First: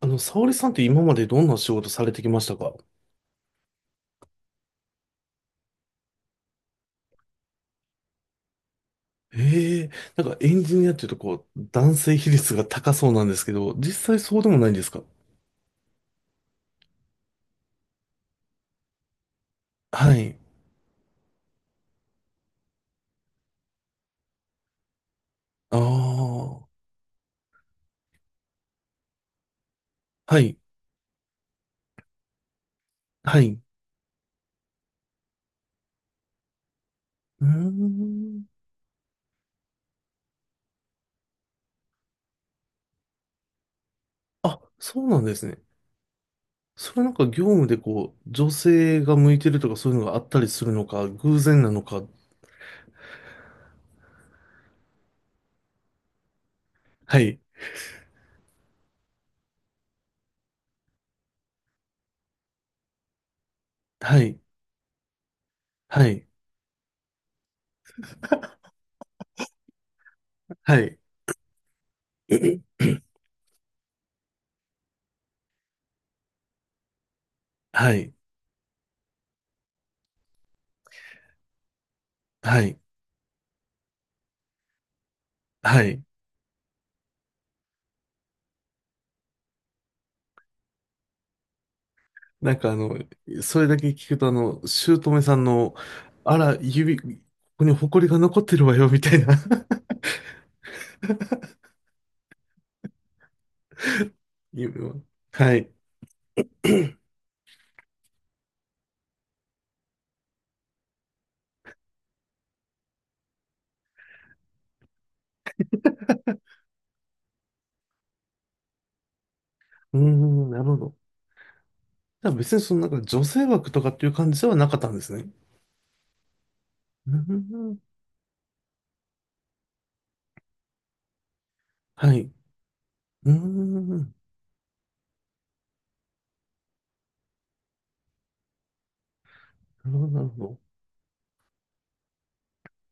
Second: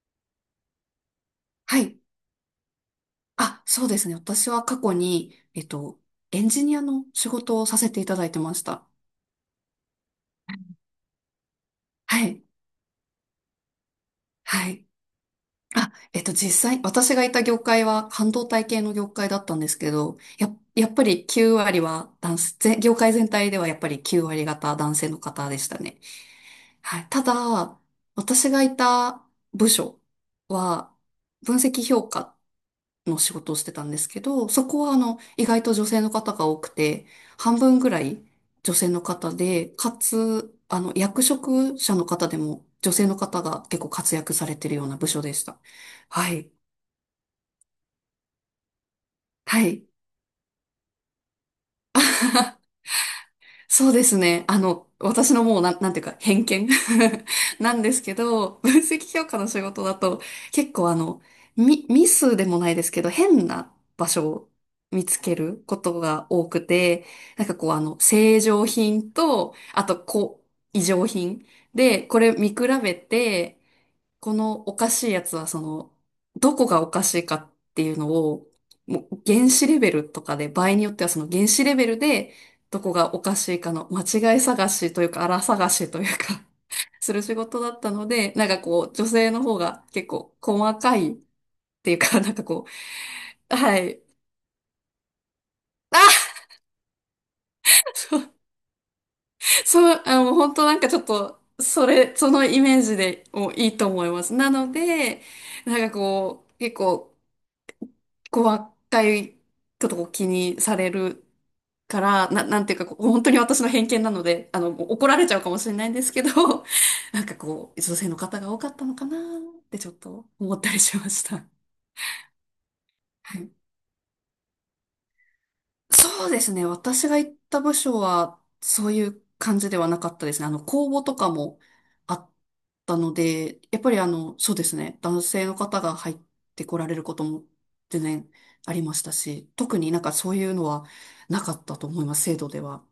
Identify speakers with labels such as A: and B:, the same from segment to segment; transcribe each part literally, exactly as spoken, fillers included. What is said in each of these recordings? A: あの、沙織さんって今までどんな仕
B: は
A: 事
B: い。
A: されてきましたか？
B: あ、そうですね。私は過去に、えっと、エンジニアの仕事をさせていただいてました。
A: ええ。なんかエンジニアっていうとこう、男性
B: は
A: 比
B: い。
A: 率が高そうなんですけど、実際そうでもな
B: は
A: いんで
B: い。
A: すか？
B: あ、えっと、実際、私がいた業界は半導体系の業界だったんですけ
A: は
B: ど、
A: い。
B: や、やっぱりきゅう割は男性、ぜ業界全体ではやっぱりきゅう割方男性の方でした
A: あ
B: ね。
A: あ、
B: はい。ただ、私がいた部署
A: はい、
B: は、分析評価の仕
A: は
B: 事を
A: い。
B: してたんですけど、そこはあの、意外と女性の方が多くて、
A: うー
B: 半分ぐらい
A: ん。
B: 女性の方で、かつ、あの、役職者の方でも女性の方が結構活躍され
A: あ、
B: てるような
A: そう
B: 部
A: な
B: 署
A: んで
B: でし
A: すね。
B: た。はい。
A: それなんか業務でこう、女性が向いてる
B: は
A: とか
B: い。
A: そういうのがあったりするのか、偶然なのか。
B: そうですね。あの、私のもうなん、なんていうか、偏見
A: はい、
B: なんですけど、分析評価の仕事だと、結構あの、ミ、ミスでもないですけど、変な場
A: は
B: 所
A: い、
B: を見つけること
A: はい、
B: が多くて、なんかこうあの、正常品と、あと、こう、
A: は
B: 異
A: い、
B: 常品で、これ見比 べて、このおかしいやつはその、どこがおかしいかってい
A: は
B: うの
A: い、
B: を、もう原子レベルとかで、場合によってはその原子レベルで、
A: はい、
B: どこがおかしいかの間違い探しというか、粗探
A: は
B: しと
A: い。
B: いうか する仕事だったので、なんかこう、女性の方が結構細かいっていうか、なんか
A: なん
B: こ
A: かあの、
B: う、
A: それだ
B: は
A: け
B: い。
A: 聞くとあの、姑さんの、
B: あ、
A: あら、指、ここに埃が
B: そう、
A: 残ってるわよ、みたいな。
B: そう、あ、もう本当なんかちょっと、それ、そのイメージでもういいと思います。な の
A: 指は。
B: で、
A: はい。う
B: なんかこう、結構、こう若いことを気にされるから、な、なんていうか、こう本当に私の偏見なので、あの、怒られちゃうかもしれないんですけど、なんかこう、女性の方が多かったのかなってちょっ
A: ー
B: と
A: ん、
B: 思
A: な
B: っ
A: る
B: た
A: ほ
B: り
A: ど。
B: しました。
A: じゃあ別にそのなんか女
B: は
A: 性
B: い。
A: 枠とかっていう感じではなかったんですね。
B: そうですね。私
A: うー
B: が行った部
A: ん、
B: 署は、そういう感じではなかったですね。あの、公募とかも
A: は
B: あ
A: い。う
B: ったの
A: ー
B: で、やっ
A: ん、
B: ぱりあ
A: な
B: の、そうですね。男性の方が入ってこられることも全然ありましたし、特
A: る
B: に
A: ほ
B: なん
A: ど、
B: か
A: なる
B: そう
A: ほ
B: いう
A: ど。
B: のはなかったと思います、制度では。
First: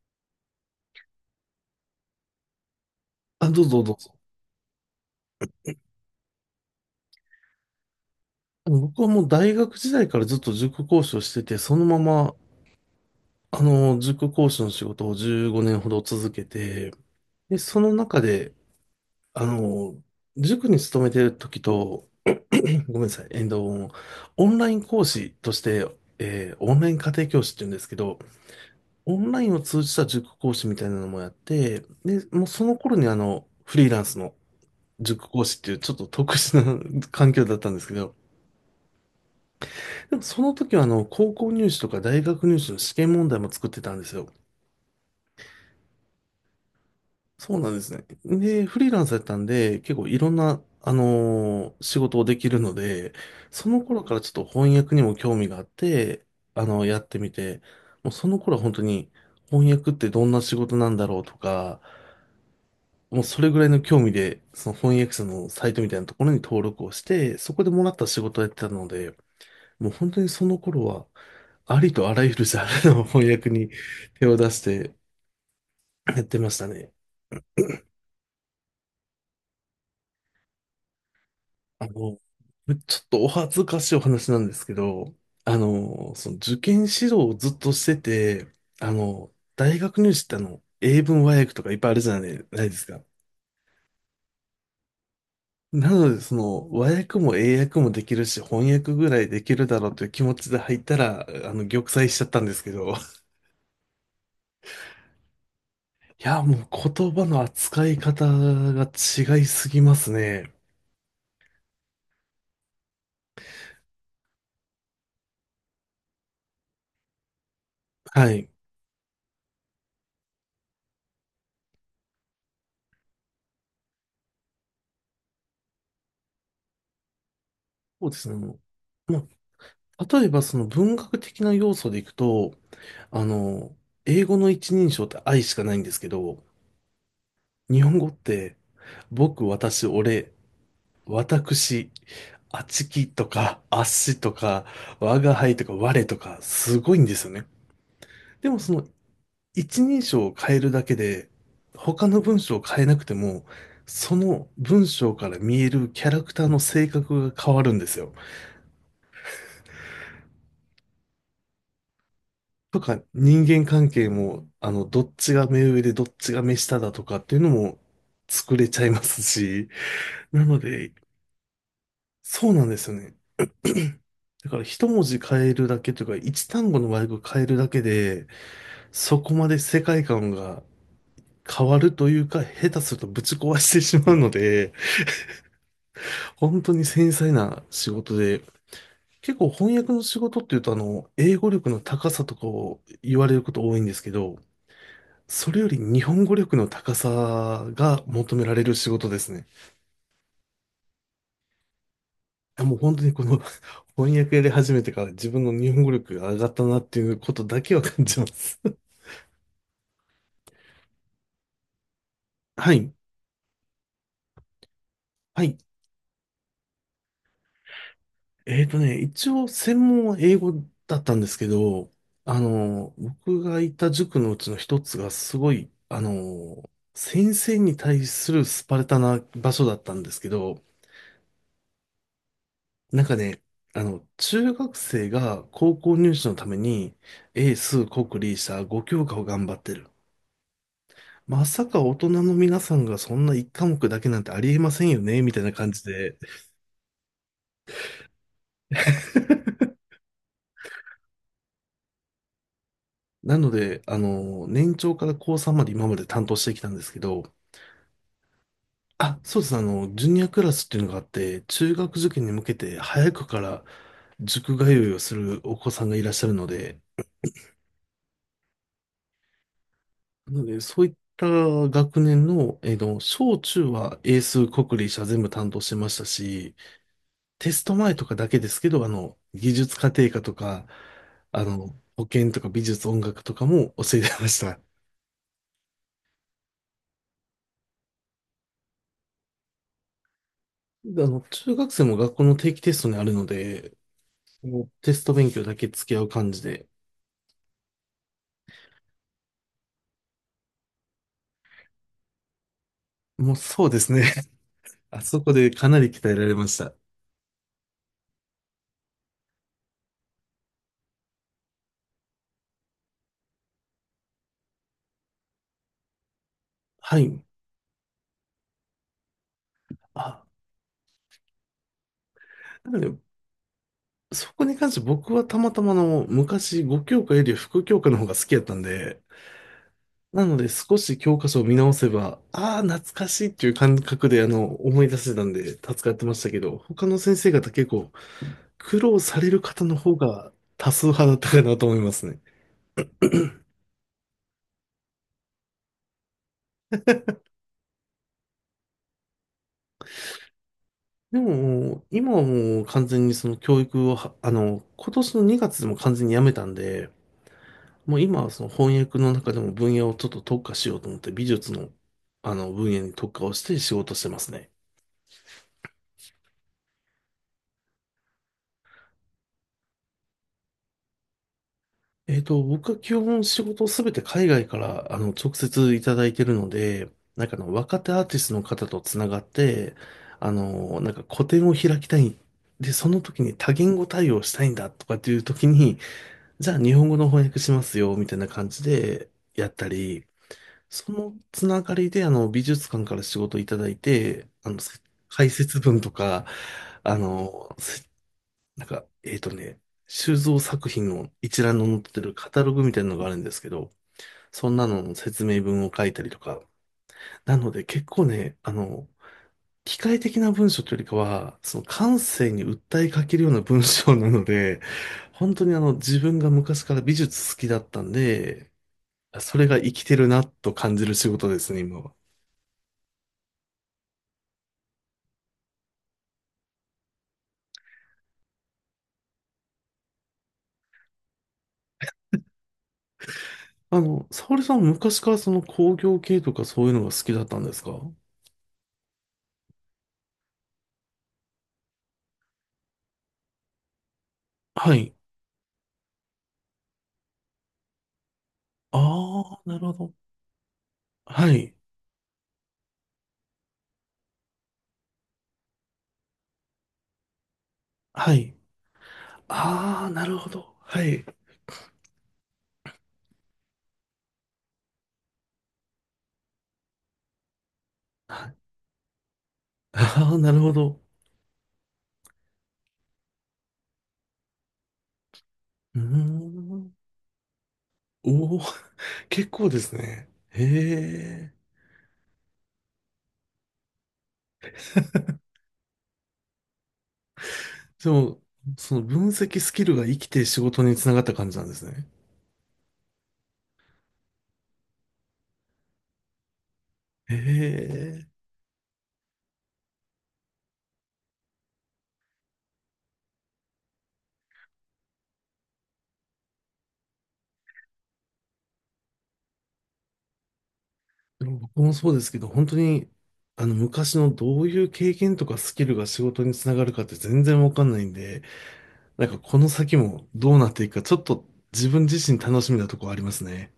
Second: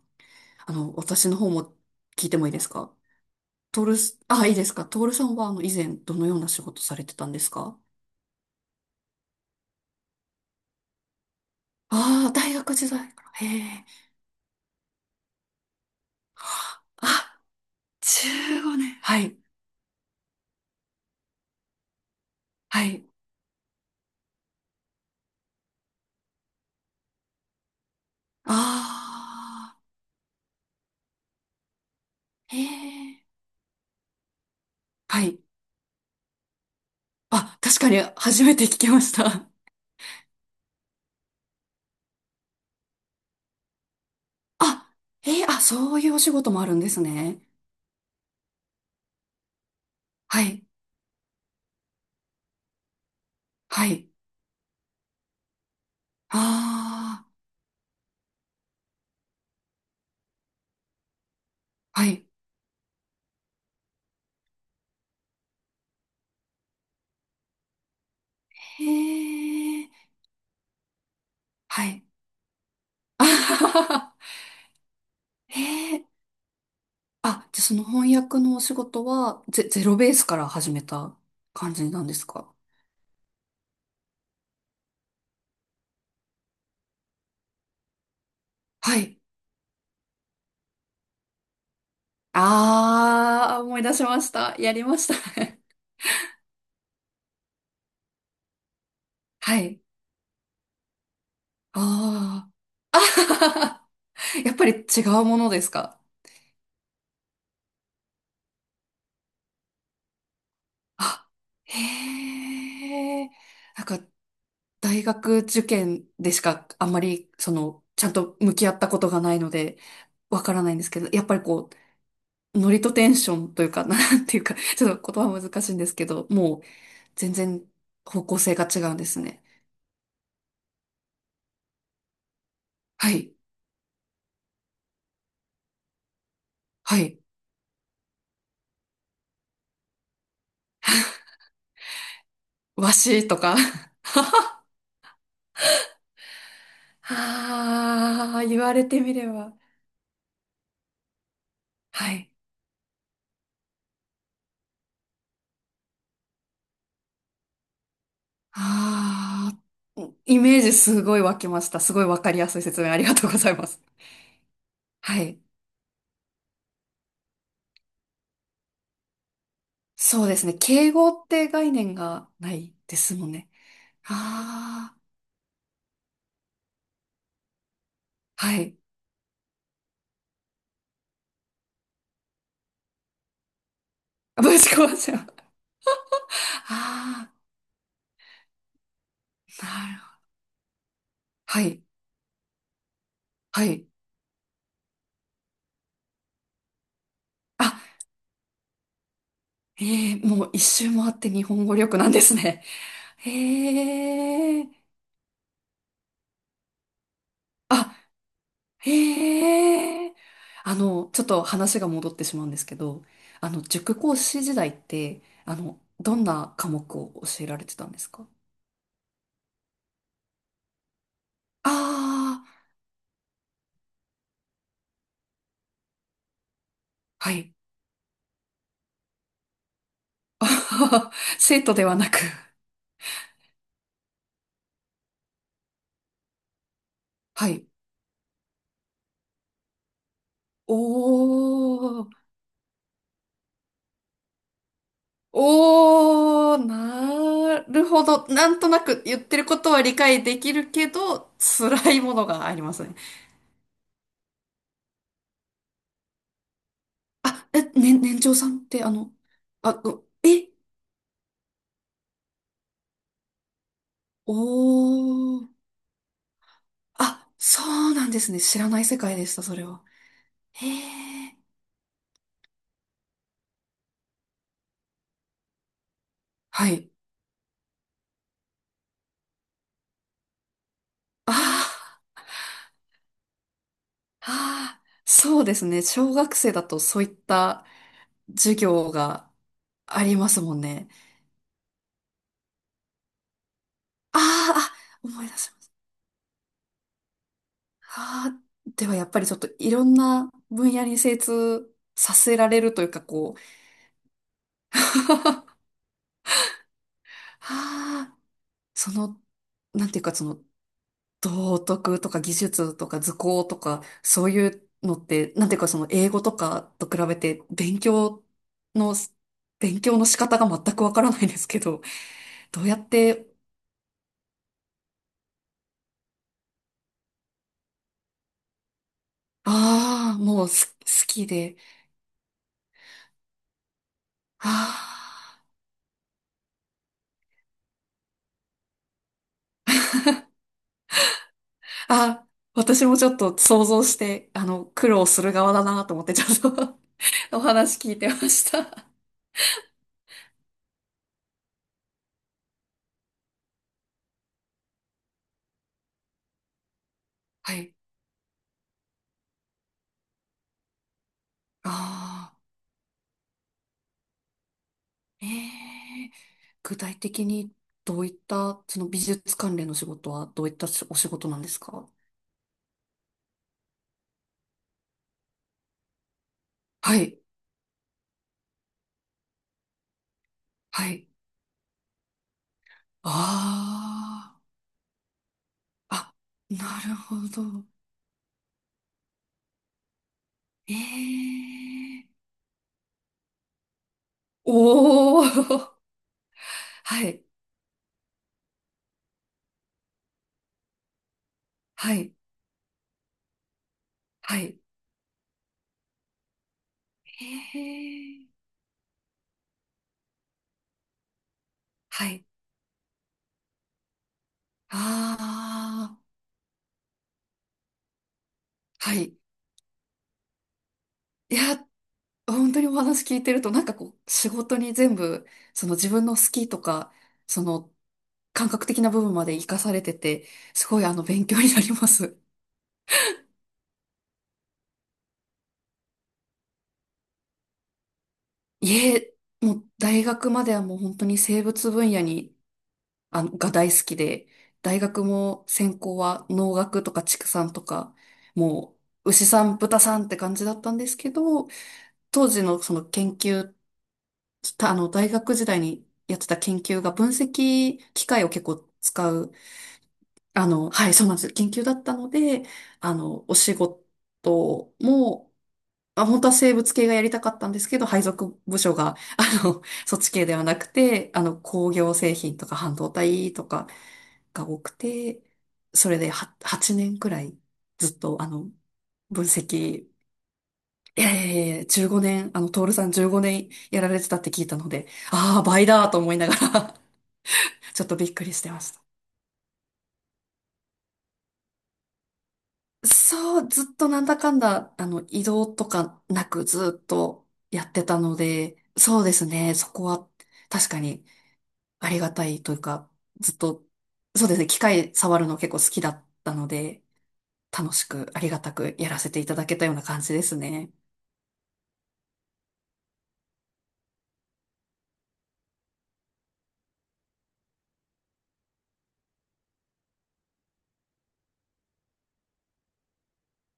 B: あの、私の方も聞いてもいいですか？
A: あ、どうぞ
B: トー
A: どう
B: ル
A: ぞ。
B: ス、あ、いいですか。トールさんはあの、以前どのような仕事されてたんですか？
A: 僕はもう大学時代からずっと塾講師をしてて、そのま
B: ああー、
A: ま、
B: 大学時代から。へ
A: あ
B: え。
A: の、塾講師の仕事をじゅうごねんほど続けて、
B: あ、
A: で、その中で、
B: じゅうごねん。はい。
A: あの、塾に勤めてる時と、
B: は
A: ごめん
B: い。
A: なさい、えっと、オンライン講師として、えーオンライン家庭教師って言うんですけど、オンラインを
B: あ
A: 通じた塾講師みたいなのもやって、で、もう
B: あ、へ
A: その頃にあ
B: え。
A: の、フリーランスの
B: は
A: 塾
B: い。
A: 講師っていうちょっと特殊な 環境だっ
B: あ、
A: たん
B: 確
A: です
B: か
A: け
B: に
A: ど、
B: 初めて聞きました。
A: でもその時はあの、高校入試とか大学入試の試験問題も作ってたんですよ。
B: あ、えー、あ、そういうお仕事もあるんですね。
A: そうなんですね。で、フリーランスだったんで、結構いろん
B: は
A: な、
B: い。
A: あのー仕事をできるので、その
B: は
A: 頃
B: い。
A: からちょっと翻訳にも興味があって、あのやって
B: あ
A: みて、もうその頃は本当に翻訳ってどんな仕事なんだろうとか、
B: あ、はい。
A: もうそれぐらいの興味で、その翻訳者のサイトみたいなところに登録をして、そこでもらった仕事をやってた
B: へ
A: ので、もう
B: え。
A: 本当にその頃は、あ
B: は
A: り
B: い。
A: とあらゆるジャンルの
B: あ
A: 翻訳
B: は
A: に
B: はは
A: 手を出して
B: へえ。
A: やってましたね。
B: あ、じゃあその翻訳のお仕事はゼ、ゼロベースから始めた感
A: あ
B: じ
A: の、
B: なんですか？
A: ちょっとお恥ずかしいお話なんですけど、あの、その受験指導をずっとしてて、あ
B: はい。
A: の、大学入試ってあの、英文和訳とかいっぱいあるじゃないないですか。
B: ああ、思い出しました。やりましたね。
A: なので、その、和訳も英訳もできるし、翻訳ぐらいで き
B: は
A: るだ
B: い。
A: ろうという気持ちで入ったら、あの、玉砕しちゃったん
B: あ
A: ですけど。い
B: あ。やっぱり違うものですか？
A: や、もう言葉の扱い方が違いすぎますね。
B: あ、へえ。なんか、大学受験でしかあんまり、その、ちゃん
A: は
B: と
A: い。
B: 向き合ったことがないので、わからないんですけど、やっぱりこう、ノリとテンションというか、なんていうか、ちょっと言葉は難しいんですけど、もう全然
A: そうで
B: 方
A: すね。
B: 向性
A: も
B: が違うんで
A: う
B: す
A: ま
B: ね。
A: あ、例えば、その文学的な要素でいくと、
B: は
A: あ
B: い、
A: の、英語の一人称って愛しかないんですけど、
B: はい、
A: 日本語って、僕、私、俺、私、あち
B: わ
A: き
B: し
A: と
B: とか。
A: か、あっ しとか、我が輩とか、我とか、すごいんですよね。
B: ああ、
A: で
B: 言
A: も
B: わ
A: そ
B: れ
A: の
B: てみれば。
A: 一人称を変えるだけで、他
B: は
A: の
B: い。
A: 文章を変えなくても、その文章から見えるキャラクターの性格が変わるんですよ。
B: ああ、イメージすごい湧きました。すごいわかりやすい
A: と
B: 説明あ
A: か、
B: りがとうご
A: 人
B: ざい
A: 間
B: ます。
A: 関係も、あの、どっ
B: は
A: ち
B: い。
A: が目上でどっちが目下だとかっていうのも作れちゃいますし、
B: そうで
A: な
B: すね。
A: の
B: 敬
A: で、
B: 語って概念が
A: そ
B: な
A: うなん
B: い
A: ですよ
B: で
A: ね。
B: すもんね。
A: だから一
B: あ
A: 文字変えるだけというか、一単語の和訳変えるだけで、
B: あ、はい。
A: そこまで世界観が変わるというか、下手するとぶち壊してしまうの
B: あぶ
A: で、
B: ち壊しちゃう。
A: 本当に繊
B: あ
A: 細
B: あ、
A: な仕事で、結構
B: な
A: 翻訳
B: る
A: の
B: ほ
A: 仕
B: ど。
A: 事っていうと、あの、英語
B: は
A: 力の
B: い、
A: 高さとかを言われるこ
B: は
A: と多いん
B: い。
A: ですけど、それより日本語力の高さ
B: あ、
A: が求められる仕事ですね。
B: ええもう一周回って日本語力なんですね。
A: やもう本当にこの 翻訳やり
B: へえ、
A: 始めてから自分の日本語力が上がったなっていうことだけは
B: あ、
A: 感じます。
B: へえ。あの、ちょっと話が戻ってしまうん です
A: は
B: け
A: い。
B: ど、あの、塾講師時代って、
A: は
B: あ
A: い。
B: の、どんな科目を教えられてたんですか？
A: えっとね、一応専門は英語だったんですけど、あ
B: ああ
A: の、僕がいた塾のうちの一つがすごい、あの、
B: ー、は
A: 先
B: い。
A: 生に対するスパルタな場所だったんですけ
B: あ
A: ど、
B: はは生徒ではなく、
A: なんかね、あの、中学生が高校入試のために、
B: は
A: 英
B: い。
A: 数国理社ごきょうか教科を頑張ってる。
B: お
A: まさか大人
B: ー、
A: の皆さんがそんな一科目だけなんてありえませんよね、みたいな感じで。
B: おー、なるほど。なんとなく言ってるこ とは理解できるけど、辛いものがありますね。
A: なので、あの、年長から高さんまで今まで担当してきたんですけど、
B: あ、え、ね、年長さんってあの、
A: あ、そうです。あ
B: あ、
A: の、ジ
B: う
A: ュニアク
B: え、
A: ラスっていうのがあって、中学受験に向けて早くから
B: お
A: 塾通いをする
B: ー、
A: お子さんがいらっしゃるので、
B: あ、そうなんですね。知らない世界でした、それは。
A: なので、
B: へ
A: そういった
B: ー、
A: 学年の、えっ小中は英数、国理社全部担当してましたし、
B: はい。
A: テスト前とかだけですけど、あの、技術家庭科とか、あ
B: あ
A: の、保健とか美術音楽とかも教えて
B: ー、
A: ました。
B: あー、そうですね。小学生だとそういった授業がありますもんね。
A: であの、中学生も学校の定期テストにあるので、
B: あー、
A: もう
B: あ、
A: テスト
B: 思い
A: 勉
B: 出
A: 強
B: し
A: だ
B: まし
A: け
B: た。
A: 付き合う感じで、
B: はあ、ではやっぱりちょっといろんな分野に精通させられるというか
A: も
B: こ
A: う
B: う、
A: そうですね。あそこ
B: は
A: でかなり鍛えられました。
B: あ、その、なんていうかその道徳とか技術とか図工とかそういうのって、なんていうかその英語とかと比
A: は
B: べ
A: い。
B: て勉強の、勉強の仕
A: あ、
B: 方が全くわからないですけど、どう
A: な
B: や
A: の
B: っ
A: で、
B: て、
A: そこに関して僕はたまたまあの昔ごきょうか教科より副教科の方が好きやったんで、
B: ああ、
A: なの
B: も
A: で
B: う
A: 少
B: す
A: し
B: 好
A: 教
B: き
A: 科書を見
B: で、
A: 直せば、ああ、懐かしいっていう感覚であの思い出せたん
B: ああ
A: で助かってましたけど、他の先生方結構苦労される方の方が多数派だったかなと思いますね。
B: あ、私もちょっと想像して、あの、苦労する側だなと思って、ちょっと お話聞いてました。
A: でも、今はもう完全にその教育をは、あの、今年のにがつでも完全にやめたんで、
B: はい。
A: もう今はその翻訳の中でも分野をちょっと特化しようと思って美術の
B: あ
A: あ
B: あ、
A: の分野に特化をして仕事してますね。
B: ええ具体的にどういった、その美術関連の仕事はどういったお仕事なんですか？
A: えっと、僕は基本仕事をすべて海外からあの直接いただいてるので、
B: はい、
A: なんかあの若手アーティストの方とつながって、あの、な
B: は
A: んか
B: い。
A: 個展を開きたい。で、その時に多言語対応し
B: あ
A: たいんだとかっていう時に、
B: あ、
A: じ
B: あ、
A: ゃあ日
B: な
A: 本
B: る
A: 語の
B: ほ
A: 翻訳しま
B: ど。
A: すよ、みたいな感じでやったり、そのつながりで
B: ええ
A: あの美術館から仕事いただいて、あの、
B: おお
A: 解説
B: ー、
A: 文とか、あ
B: はい、
A: の、設なんか、えっとね、収蔵作品の一覧の載っ
B: は
A: て
B: い、
A: るカタログみたいなのがあるんですけど、
B: は
A: そん
B: い。
A: なのの説明文を書いたりとか。なので結構
B: え
A: ね、
B: え
A: あの、機械的な文章というよりかは、その感
B: はい。
A: 性に訴えかけるような文章なので、本当にあの自
B: あ
A: 分が昔から美術好きだったんで、
B: あ、はい。
A: それが生きてるなと感じる仕事
B: い
A: です
B: や、
A: ね、今は。
B: 本当にお話聞いてると、なんかこう、仕事に全部、その自分の好きとか、その感覚的な部分まで活かされてて、すごいあの、勉強になります。
A: あの、沙織さん昔からその工業系とかそういうのが好きだったんですか？
B: いえ、もう大学まではもう本当に生物分野に、あの、が大好きで、
A: は
B: 大
A: い。
B: 学も専攻は農学とか畜産とか、もう
A: あ
B: 牛
A: あ、
B: さ
A: な
B: ん、
A: るほ
B: 豚
A: ど。
B: さんって感じだったんですけ
A: は
B: ど、
A: い。
B: 当時のその研究ちょっとあの、大学時代にやってた研究が分析機
A: は
B: 械を
A: い。
B: 結構使う、
A: ああ、なるほ
B: あ
A: ど。
B: の、
A: は
B: はい、そ
A: い。
B: うなんです。研究だったので、あの、お仕事も、あ、本当は生物系がやりたかったんですけど、配属
A: あ
B: 部署が、あの、そっち
A: あー、
B: 系
A: な
B: で
A: る
B: は
A: ほ
B: なく
A: ど。
B: て、あの、工業製品とか半導体とかが多くて、
A: うー
B: それでは
A: ん。
B: はち、年くらいずっと、あ
A: おお、
B: の、分
A: 結構です
B: 析
A: ね。へ
B: いや
A: え。
B: いやいやじゅうごねん、あの、トールさんじゅうごねんやられてたって聞いたので、ああ、倍だと思いながら ちょっ
A: で
B: とびっ
A: も、
B: くりしてまし
A: そ
B: た。
A: の分析スキルが生きて仕事につながった感じなんですね。
B: そう、ずっとなんだかんだ、あの、移動とかなくずっ
A: へ
B: とやってた
A: え。
B: ので、そうですね、そこは確かにありがたいというか、ずっと、そうですね、機械触るの結構好きだったので、楽しくありがたくやらせていただけたような感じですね。
A: でも僕もそうですけど、本当に、あの、昔のどういう経験とかスキルが仕事につながるかって全然わかんないんで、なんかこの先もどうなっていくか、ちょっと自分自身楽しみなとこありますね。